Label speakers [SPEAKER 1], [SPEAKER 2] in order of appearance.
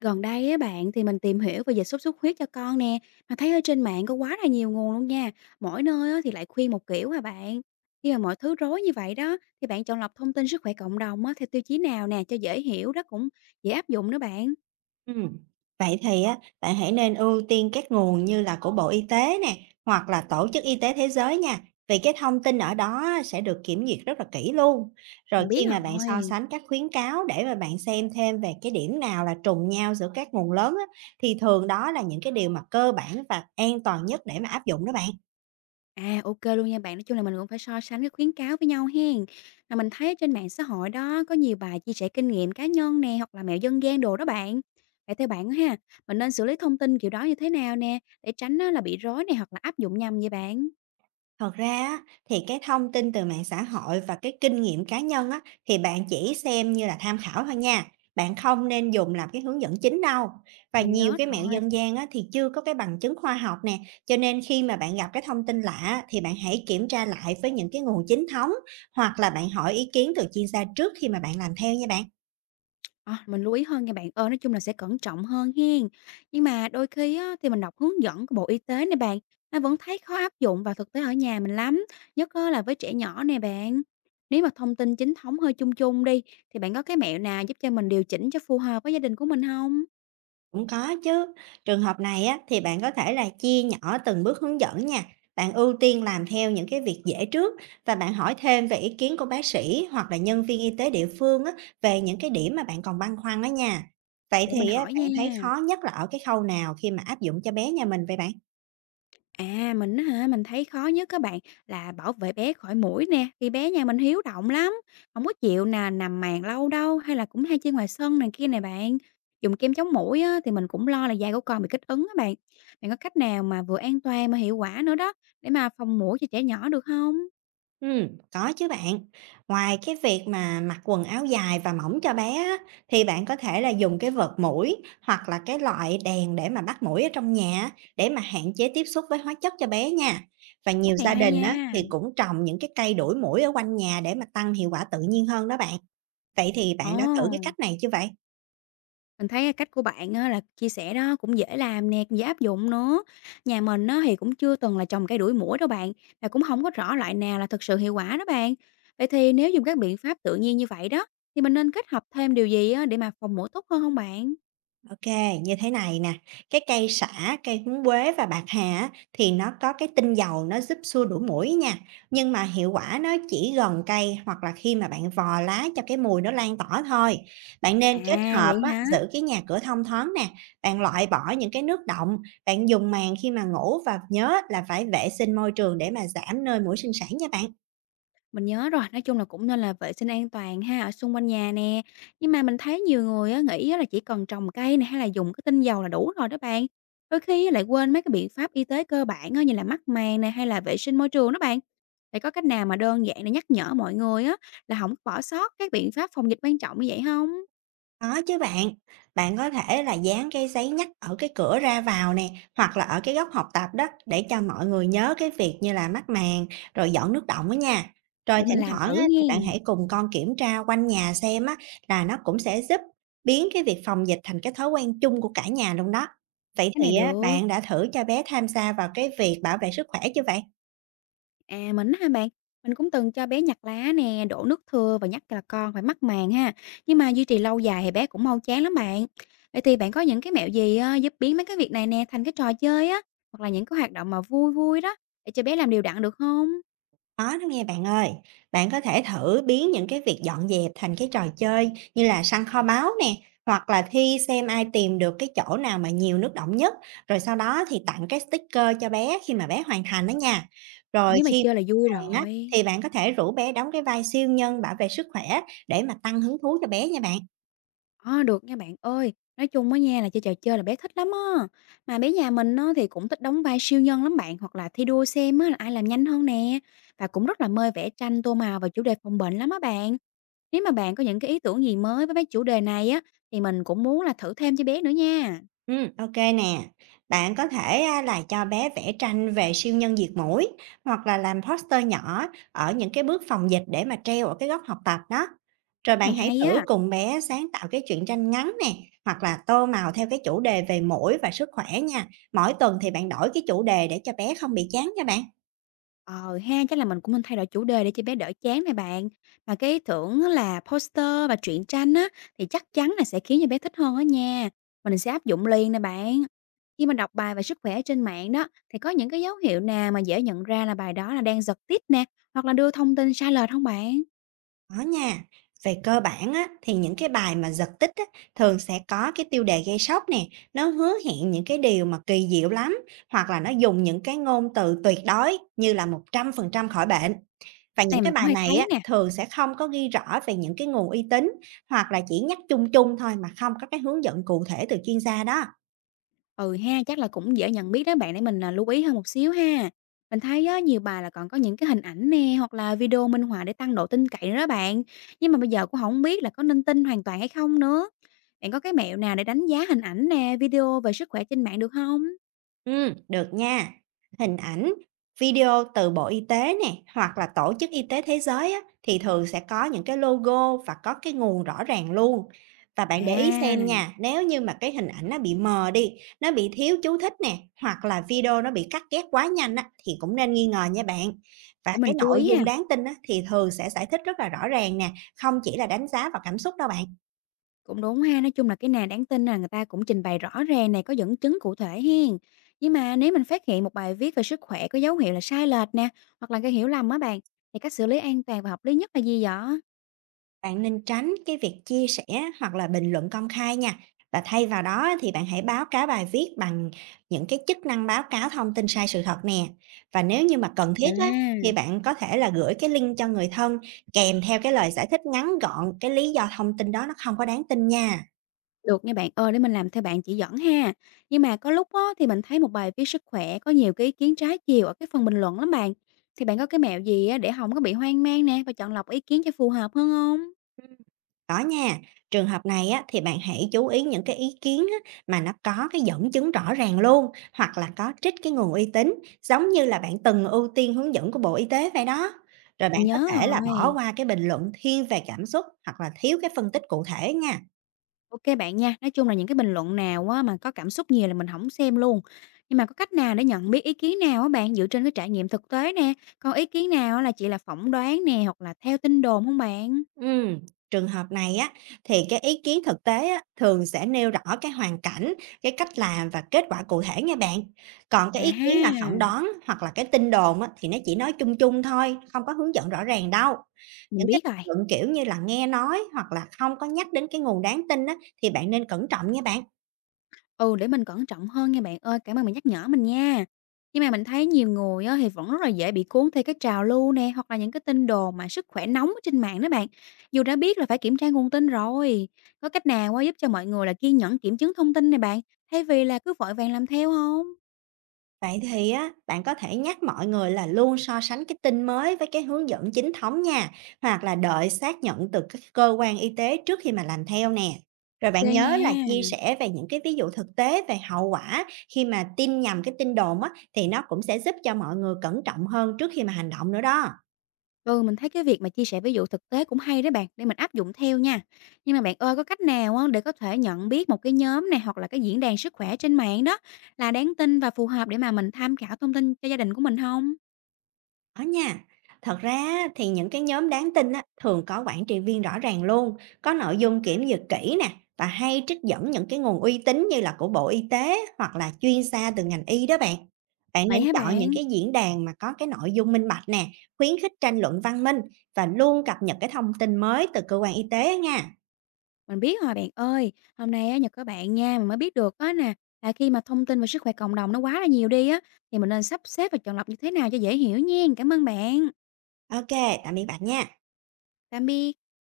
[SPEAKER 1] Gần đây á bạn thì mình tìm hiểu về dịch sốt xuất huyết cho con nè, mà thấy ở trên mạng có quá là nhiều nguồn luôn nha. Mỗi nơi á thì lại khuyên một kiểu à bạn. Khi mà mọi thứ rối như vậy đó thì bạn chọn lọc thông tin sức khỏe cộng đồng á theo tiêu chí nào nè cho dễ hiểu đó cũng dễ áp dụng nữa bạn.
[SPEAKER 2] Ừm, vậy thì á, bạn hãy nên ưu tiên các nguồn như là của Bộ Y tế nè, hoặc là Tổ chức Y tế Thế giới nha, vì cái thông tin ở đó á, sẽ được kiểm duyệt rất là kỹ luôn. Rồi
[SPEAKER 1] Mình biết
[SPEAKER 2] khi mà bạn so
[SPEAKER 1] rồi.
[SPEAKER 2] sánh các khuyến cáo để mà bạn xem thêm về cái điểm nào là trùng nhau giữa các nguồn lớn á, thì thường đó là những cái điều mà cơ bản và an toàn nhất để mà áp dụng đó bạn.
[SPEAKER 1] À, ok luôn nha bạn. Nói chung là mình cũng phải so sánh cái khuyến cáo với nhau hen. Mà mình thấy trên mạng xã hội đó có nhiều bài chia sẻ kinh nghiệm cá nhân nè, hoặc là mẹo dân gian đồ đó bạn. Vậy theo bạn á ha, mình nên xử lý thông tin kiểu đó như thế nào nè, để tránh á là bị rối này hoặc là áp dụng nhầm vậy bạn?
[SPEAKER 2] Thật ra á, thì cái thông tin từ mạng xã hội và cái kinh nghiệm cá nhân á, thì bạn chỉ xem như là tham khảo thôi nha. Bạn không nên dùng làm cái hướng dẫn chính đâu. Và
[SPEAKER 1] Mình
[SPEAKER 2] nhiều
[SPEAKER 1] nhớ
[SPEAKER 2] cái mẹo
[SPEAKER 1] rồi.
[SPEAKER 2] dân gian á, thì chưa có cái bằng chứng khoa học nè. Cho nên khi mà bạn gặp cái thông tin lạ á, thì bạn hãy kiểm tra lại với những cái nguồn chính thống hoặc là bạn hỏi ý kiến từ chuyên gia trước khi mà bạn làm theo nha bạn.
[SPEAKER 1] À, mình lưu ý hơn nha bạn ơi, nói chung là sẽ cẩn trọng hơn hen. Nhưng mà đôi khi á, thì mình đọc hướng dẫn của Bộ Y tế nè bạn, mà vẫn thấy khó áp dụng vào thực tế ở nhà mình lắm, nhất á, là với trẻ nhỏ nè bạn. Nếu mà thông tin chính thống hơi chung chung đi, thì bạn có cái mẹo nào giúp cho mình điều chỉnh cho phù hợp với gia đình của mình không?
[SPEAKER 2] Cũng có chứ. Trường hợp này á, thì bạn có thể là chia nhỏ từng bước hướng dẫn nha. Bạn ưu tiên làm theo những cái việc dễ trước và bạn hỏi thêm về ý kiến của bác sĩ hoặc là nhân viên y tế địa phương á, về những cái điểm mà bạn còn băn khoăn đó nha. Vậy
[SPEAKER 1] Để mình
[SPEAKER 2] thì á,
[SPEAKER 1] hỏi nha.
[SPEAKER 2] bạn thấy khó nhất là ở cái khâu nào khi mà áp dụng cho bé nhà mình vậy bạn?
[SPEAKER 1] À, mình á hả, mình thấy khó nhất các bạn là bảo vệ bé khỏi muỗi nè, vì bé nhà mình hiếu động lắm, không có chịu nè nằm màn lâu đâu, hay là cũng hay chơi ngoài sân này kia này bạn. Dùng kem chống muỗi á, thì mình cũng lo là da của con bị kích ứng á bạn. Bạn có cách nào mà vừa an toàn mà hiệu quả nữa đó, để mà phòng muỗi cho trẻ nhỏ được không?
[SPEAKER 2] Ừm, có chứ bạn. Ngoài cái việc mà mặc quần áo dài và mỏng cho bé á, thì bạn có thể là dùng cái vợt muỗi hoặc là cái loại đèn để mà bắt muỗi ở trong nhà á, để mà hạn chế tiếp xúc với hóa chất cho bé nha. Và nhiều
[SPEAKER 1] Cách này
[SPEAKER 2] gia
[SPEAKER 1] hay
[SPEAKER 2] đình á,
[SPEAKER 1] nha.
[SPEAKER 2] thì cũng trồng những cái cây đuổi muỗi ở quanh nhà để mà tăng hiệu quả tự nhiên hơn đó bạn. Vậy thì bạn đã thử cái
[SPEAKER 1] Ồ.
[SPEAKER 2] cách này chưa vậy?
[SPEAKER 1] Mình thấy cái cách của bạn á là chia sẻ đó cũng dễ làm nè, cũng dễ áp dụng nữa. Nhà mình á thì cũng chưa từng là trồng cây đuổi muỗi đâu bạn, và cũng không có rõ loại nào là thực sự hiệu quả đó bạn. Vậy thì nếu dùng các biện pháp tự nhiên như vậy đó, thì mình nên kết hợp thêm điều gì á để mà phòng muỗi tốt hơn không bạn?
[SPEAKER 2] OK, như thế này nè, cái cây sả, cây húng quế và bạc hà á, thì nó có cái tinh dầu nó giúp xua đuổi muỗi nha. Nhưng mà hiệu quả nó chỉ gần cây hoặc là khi mà bạn vò lá cho cái mùi nó lan tỏa thôi. Bạn nên kết
[SPEAKER 1] À,
[SPEAKER 2] hợp
[SPEAKER 1] vậy
[SPEAKER 2] á,
[SPEAKER 1] hả?
[SPEAKER 2] giữ cái nhà cửa thông thoáng nè, bạn loại bỏ những cái nước đọng, bạn dùng màn khi mà ngủ và nhớ là phải vệ sinh môi trường để mà giảm nơi muỗi sinh sản nha bạn.
[SPEAKER 1] Mình nhớ rồi, nói chung là cũng nên là vệ sinh an toàn ha, ở xung quanh nhà nè. Nhưng mà mình thấy nhiều người á, nghĩ á là chỉ cần trồng cây này hay là dùng cái tinh dầu là đủ rồi đó bạn. Đôi khi á lại quên mấy cái biện pháp y tế cơ bản á, như là mắc màng này hay là vệ sinh môi trường đó bạn. Vậy có cách nào mà đơn giản để nhắc nhở mọi người á là không bỏ sót các biện pháp phòng dịch quan trọng như vậy không?
[SPEAKER 2] Có chứ bạn, bạn có thể là dán cái giấy nhắc ở cái cửa ra vào nè, hoặc là ở cái góc học tập đó để cho mọi người nhớ cái việc như là mắc màn, rồi dọn nước đọng đó nha. Rồi
[SPEAKER 1] Để mình
[SPEAKER 2] thỉnh
[SPEAKER 1] làm
[SPEAKER 2] thoảng
[SPEAKER 1] thử
[SPEAKER 2] á,
[SPEAKER 1] nha.
[SPEAKER 2] thì bạn hãy cùng con kiểm tra quanh nhà xem á, là nó cũng sẽ giúp biến cái việc phòng dịch thành cái thói quen chung của cả nhà luôn đó. Vậy
[SPEAKER 1] Cái này
[SPEAKER 2] thì á,
[SPEAKER 1] được.
[SPEAKER 2] bạn đã thử cho bé tham gia vào cái việc bảo vệ sức khỏe chưa vậy?
[SPEAKER 1] À, mình á hả bạn? Mình cũng từng cho bé nhặt lá nè, đổ nước thưa và nhắc là con phải mắc màng ha. Nhưng mà duy trì lâu dài thì bé cũng mau chán lắm bạn. Vậy thì bạn có những cái mẹo gì giúp biến mấy cái việc này nè thành cái trò chơi á, hoặc là những cái hoạt động mà vui vui đó để cho bé làm đều đặn được không?
[SPEAKER 2] Có đó nghe bạn ơi, bạn có thể thử biến những cái việc dọn dẹp thành cái trò chơi như là săn kho báu nè, hoặc là thi xem ai tìm được cái chỗ nào mà nhiều nước đọng nhất, rồi sau đó thì tặng cái sticker cho bé khi mà bé hoàn thành đó nha. Rồi
[SPEAKER 1] Nếu mà
[SPEAKER 2] khi
[SPEAKER 1] chơi là vui
[SPEAKER 2] bạn á,
[SPEAKER 1] rồi.
[SPEAKER 2] thì bạn có thể rủ bé đóng cái vai siêu nhân bảo vệ sức khỏe để mà tăng hứng thú cho bé nha bạn.
[SPEAKER 1] Ờ được nha bạn ơi. Nói chung á nha là chơi trò chơi là bé thích lắm á. Mà bé nhà mình á, thì cũng thích đóng vai siêu nhân lắm bạn hoặc là thi đua xem á, là ai làm nhanh hơn nè. Và cũng rất là mê vẽ tranh tô màu và chủ đề phòng bệnh lắm á bạn. Nếu mà bạn có những cái ý tưởng gì mới với mấy chủ đề này á, thì mình cũng muốn là thử thêm cho bé nữa nha.
[SPEAKER 2] OK nè. Bạn có thể, là cho bé vẽ tranh về siêu nhân diệt muỗi, hoặc là làm poster nhỏ ở những cái bước phòng dịch để mà treo ở cái góc học tập đó. Rồi
[SPEAKER 1] Cách
[SPEAKER 2] bạn
[SPEAKER 1] này
[SPEAKER 2] hãy
[SPEAKER 1] hay
[SPEAKER 2] thử
[SPEAKER 1] á.
[SPEAKER 2] cùng bé sáng tạo cái truyện tranh ngắn nè, hoặc là tô màu theo cái chủ đề về muỗi và sức khỏe nha. Mỗi tuần thì bạn đổi cái chủ đề để cho bé không bị chán nha bạn.
[SPEAKER 1] Ờ ha, chắc là mình cũng nên thay đổi chủ đề để cho bé đỡ chán này bạn. Mà cái ý tưởng á là poster và truyện tranh á, thì chắc chắn là sẽ khiến cho bé thích hơn á nha. Mình sẽ áp dụng liền nè bạn. Khi mà đọc bài về sức khỏe trên mạng đó, thì có những cái dấu hiệu nào mà dễ nhận ra là bài đó là đang giật tít nè, hoặc là đưa thông tin sai lệch không bạn?
[SPEAKER 2] Có nha. Về cơ bản á, thì những cái bài mà giật tít á, thường sẽ có cái tiêu đề gây sốc nè, nó hứa hẹn những cái điều mà kỳ diệu lắm, hoặc là nó dùng những cái ngôn từ tuyệt đối như là 100% khỏi bệnh. Và những
[SPEAKER 1] Này
[SPEAKER 2] cái
[SPEAKER 1] mình cũng
[SPEAKER 2] bài
[SPEAKER 1] hay
[SPEAKER 2] này
[SPEAKER 1] thấy
[SPEAKER 2] á,
[SPEAKER 1] nè.
[SPEAKER 2] thường sẽ không có ghi rõ về những cái nguồn uy tín, hoặc là chỉ nhắc chung chung thôi mà không có cái hướng dẫn cụ thể từ chuyên gia đó.
[SPEAKER 1] Ừ ha, chắc là cũng dễ nhận biết đó bạn để mình, à, lưu ý hơn một xíu ha. Mình thấy á, nhiều bài là còn có những cái hình ảnh nè, hoặc là video minh họa để tăng độ tin cậy nữa đó bạn. Nhưng mà bây giờ cũng không biết là có nên tin hoàn toàn hay không nữa. Bạn có cái mẹo nào để đánh giá hình ảnh nè, video về sức khỏe trên mạng được không?
[SPEAKER 2] Được nha. Hình ảnh, video từ Bộ Y tế nè, hoặc là Tổ chức Y tế Thế giới á, thì thường sẽ có những cái logo và có cái nguồn rõ ràng luôn. Và bạn để ý xem
[SPEAKER 1] À,
[SPEAKER 2] nha, nếu như mà cái hình ảnh nó bị mờ đi, nó bị thiếu chú thích nè, hoặc là video nó bị cắt ghép quá nhanh á, thì cũng nên nghi ngờ nha bạn. Và
[SPEAKER 1] để
[SPEAKER 2] cái
[SPEAKER 1] mình chú
[SPEAKER 2] nội
[SPEAKER 1] ý
[SPEAKER 2] dung
[SPEAKER 1] ha.
[SPEAKER 2] đáng tin á, thì thường sẽ giải thích rất là rõ ràng nè, không chỉ là đánh giá vào cảm xúc đâu bạn.
[SPEAKER 1] Cũng đúng ha, nói chung là cái nào đáng tin là người ta cũng trình bày rõ ràng này có dẫn chứng cụ thể hen. Nhưng mà nếu mình phát hiện một bài viết về sức khỏe có dấu hiệu là sai lệch nè, hoặc là gây hiểu lầm á bạn, thì cách xử lý an toàn và hợp lý nhất là gì vậy?
[SPEAKER 2] Bạn nên tránh cái việc chia sẻ hoặc là bình luận công khai nha. Và thay vào đó thì bạn hãy báo cáo bài viết bằng những cái chức năng báo cáo thông tin sai sự thật nè. Và nếu như mà cần thiết á, thì
[SPEAKER 1] À,
[SPEAKER 2] bạn có thể là gửi cái link cho người thân kèm theo cái lời giải thích ngắn gọn cái lý do thông tin đó nó không có đáng tin nha.
[SPEAKER 1] được nha bạn ơi, để mình làm theo bạn chỉ dẫn ha. Nhưng mà có lúc á, thì mình thấy một bài viết sức khỏe có nhiều cái ý kiến trái chiều ở cái phần bình luận lắm bạn. Thì bạn có cái mẹo gì á, để không có bị hoang mang nè và chọn lọc ý kiến cho phù hợp hơn không?
[SPEAKER 2] Có nha, trường hợp này á, thì bạn hãy chú ý những cái ý kiến á, mà nó có cái dẫn chứng rõ ràng luôn hoặc là có trích cái nguồn uy tín giống như là bạn từng ưu tiên hướng dẫn của Bộ Y tế vậy đó. Rồi bạn
[SPEAKER 1] Mình
[SPEAKER 2] có
[SPEAKER 1] nhớ
[SPEAKER 2] thể là bỏ
[SPEAKER 1] rồi.
[SPEAKER 2] qua cái bình luận thiên về cảm xúc hoặc là thiếu cái phân tích cụ thể nha.
[SPEAKER 1] Ok bạn nha, nói chung là những cái bình luận nào á, mà có cảm xúc nhiều là mình không xem luôn. Nhưng mà có cách nào để nhận biết ý kiến nào á bạn dựa trên cái trải nghiệm thực tế nè, còn ý kiến nào á là chỉ là phỏng đoán nè hoặc là theo tin đồn không bạn?
[SPEAKER 2] Ừm, Trường hợp này á, thì cái ý kiến thực tế á, thường sẽ nêu rõ cái hoàn cảnh, cái cách làm và kết quả cụ thể nha bạn. Còn cái
[SPEAKER 1] À
[SPEAKER 2] ý kiến mà phỏng
[SPEAKER 1] ha,
[SPEAKER 2] đoán hoặc là cái tin đồn á, thì nó chỉ nói chung chung thôi, không có hướng dẫn rõ ràng đâu.
[SPEAKER 1] mình
[SPEAKER 2] Những cái
[SPEAKER 1] biết rồi.
[SPEAKER 2] luận, kiểu như là, nghe nói hoặc là không có nhắc đến cái nguồn đáng tin á, thì bạn nên cẩn trọng nha bạn.
[SPEAKER 1] Ừ, để mình cẩn trọng hơn nha bạn ơi, cảm ơn bạn nhắc nhở mình nha. Nhưng mà mình thấy nhiều người á, thì vẫn rất là dễ bị cuốn theo cái trào lưu nè, hoặc là những cái tin đồn mà sức khỏe nóng ở trên mạng đó bạn. Dù đã biết là phải kiểm tra nguồn tin rồi. Có cách nào á, giúp cho mọi người là kiên nhẫn kiểm chứng thông tin này bạn, thay vì là cứ vội vàng làm theo không?
[SPEAKER 2] Vậy thì á, bạn có thể nhắc mọi người là luôn so sánh cái tin mới với cái hướng dẫn chính thống nha, hoặc là đợi xác nhận từ các cơ quan y tế trước khi mà làm theo nè. Rồi
[SPEAKER 1] Ok
[SPEAKER 2] bạn nhớ là chia
[SPEAKER 1] nha.
[SPEAKER 2] sẻ về những cái ví dụ thực tế về hậu quả khi mà tin nhầm cái tin đồn á, thì nó cũng sẽ giúp cho mọi người cẩn trọng hơn trước khi mà hành động nữa đó.
[SPEAKER 1] Ừ, mình thấy cái việc mà chia sẻ ví dụ thực tế cũng hay đấy bạn, để mình áp dụng theo nha. Nhưng mà bạn ơi, có cách nào á để có thể nhận biết một cái nhóm này hoặc là cái diễn đàn sức khỏe trên mạng đó là đáng tin và phù hợp để mà mình tham khảo thông tin cho gia đình của mình không?
[SPEAKER 2] Có nha. Thật ra á, thì những cái nhóm đáng tin á, thường có quản trị viên rõ ràng luôn, có nội dung kiểm duyệt kỹ nè và hay trích dẫn những cái nguồn uy tín như là của Bộ Y tế hoặc là chuyên gia từ ngành y đó bạn. Bạn
[SPEAKER 1] Vậy
[SPEAKER 2] nên
[SPEAKER 1] hả
[SPEAKER 2] chọn những
[SPEAKER 1] bạn?
[SPEAKER 2] cái diễn đàn mà có cái nội dung minh bạch nè, khuyến khích tranh luận văn minh và luôn cập nhật cái thông tin mới từ cơ quan y tế nha.
[SPEAKER 1] Mình biết rồi bạn ơi, hôm nay á nhờ các bạn nha mình mới biết được á nè, là khi mà thông tin về sức khỏe cộng đồng nó quá là nhiều đi á, thì mình nên sắp xếp và chọn lọc như thế nào cho dễ hiểu nha. Cảm ơn bạn.
[SPEAKER 2] Ok, tạm biệt bạn nha.
[SPEAKER 1] Tạm biệt.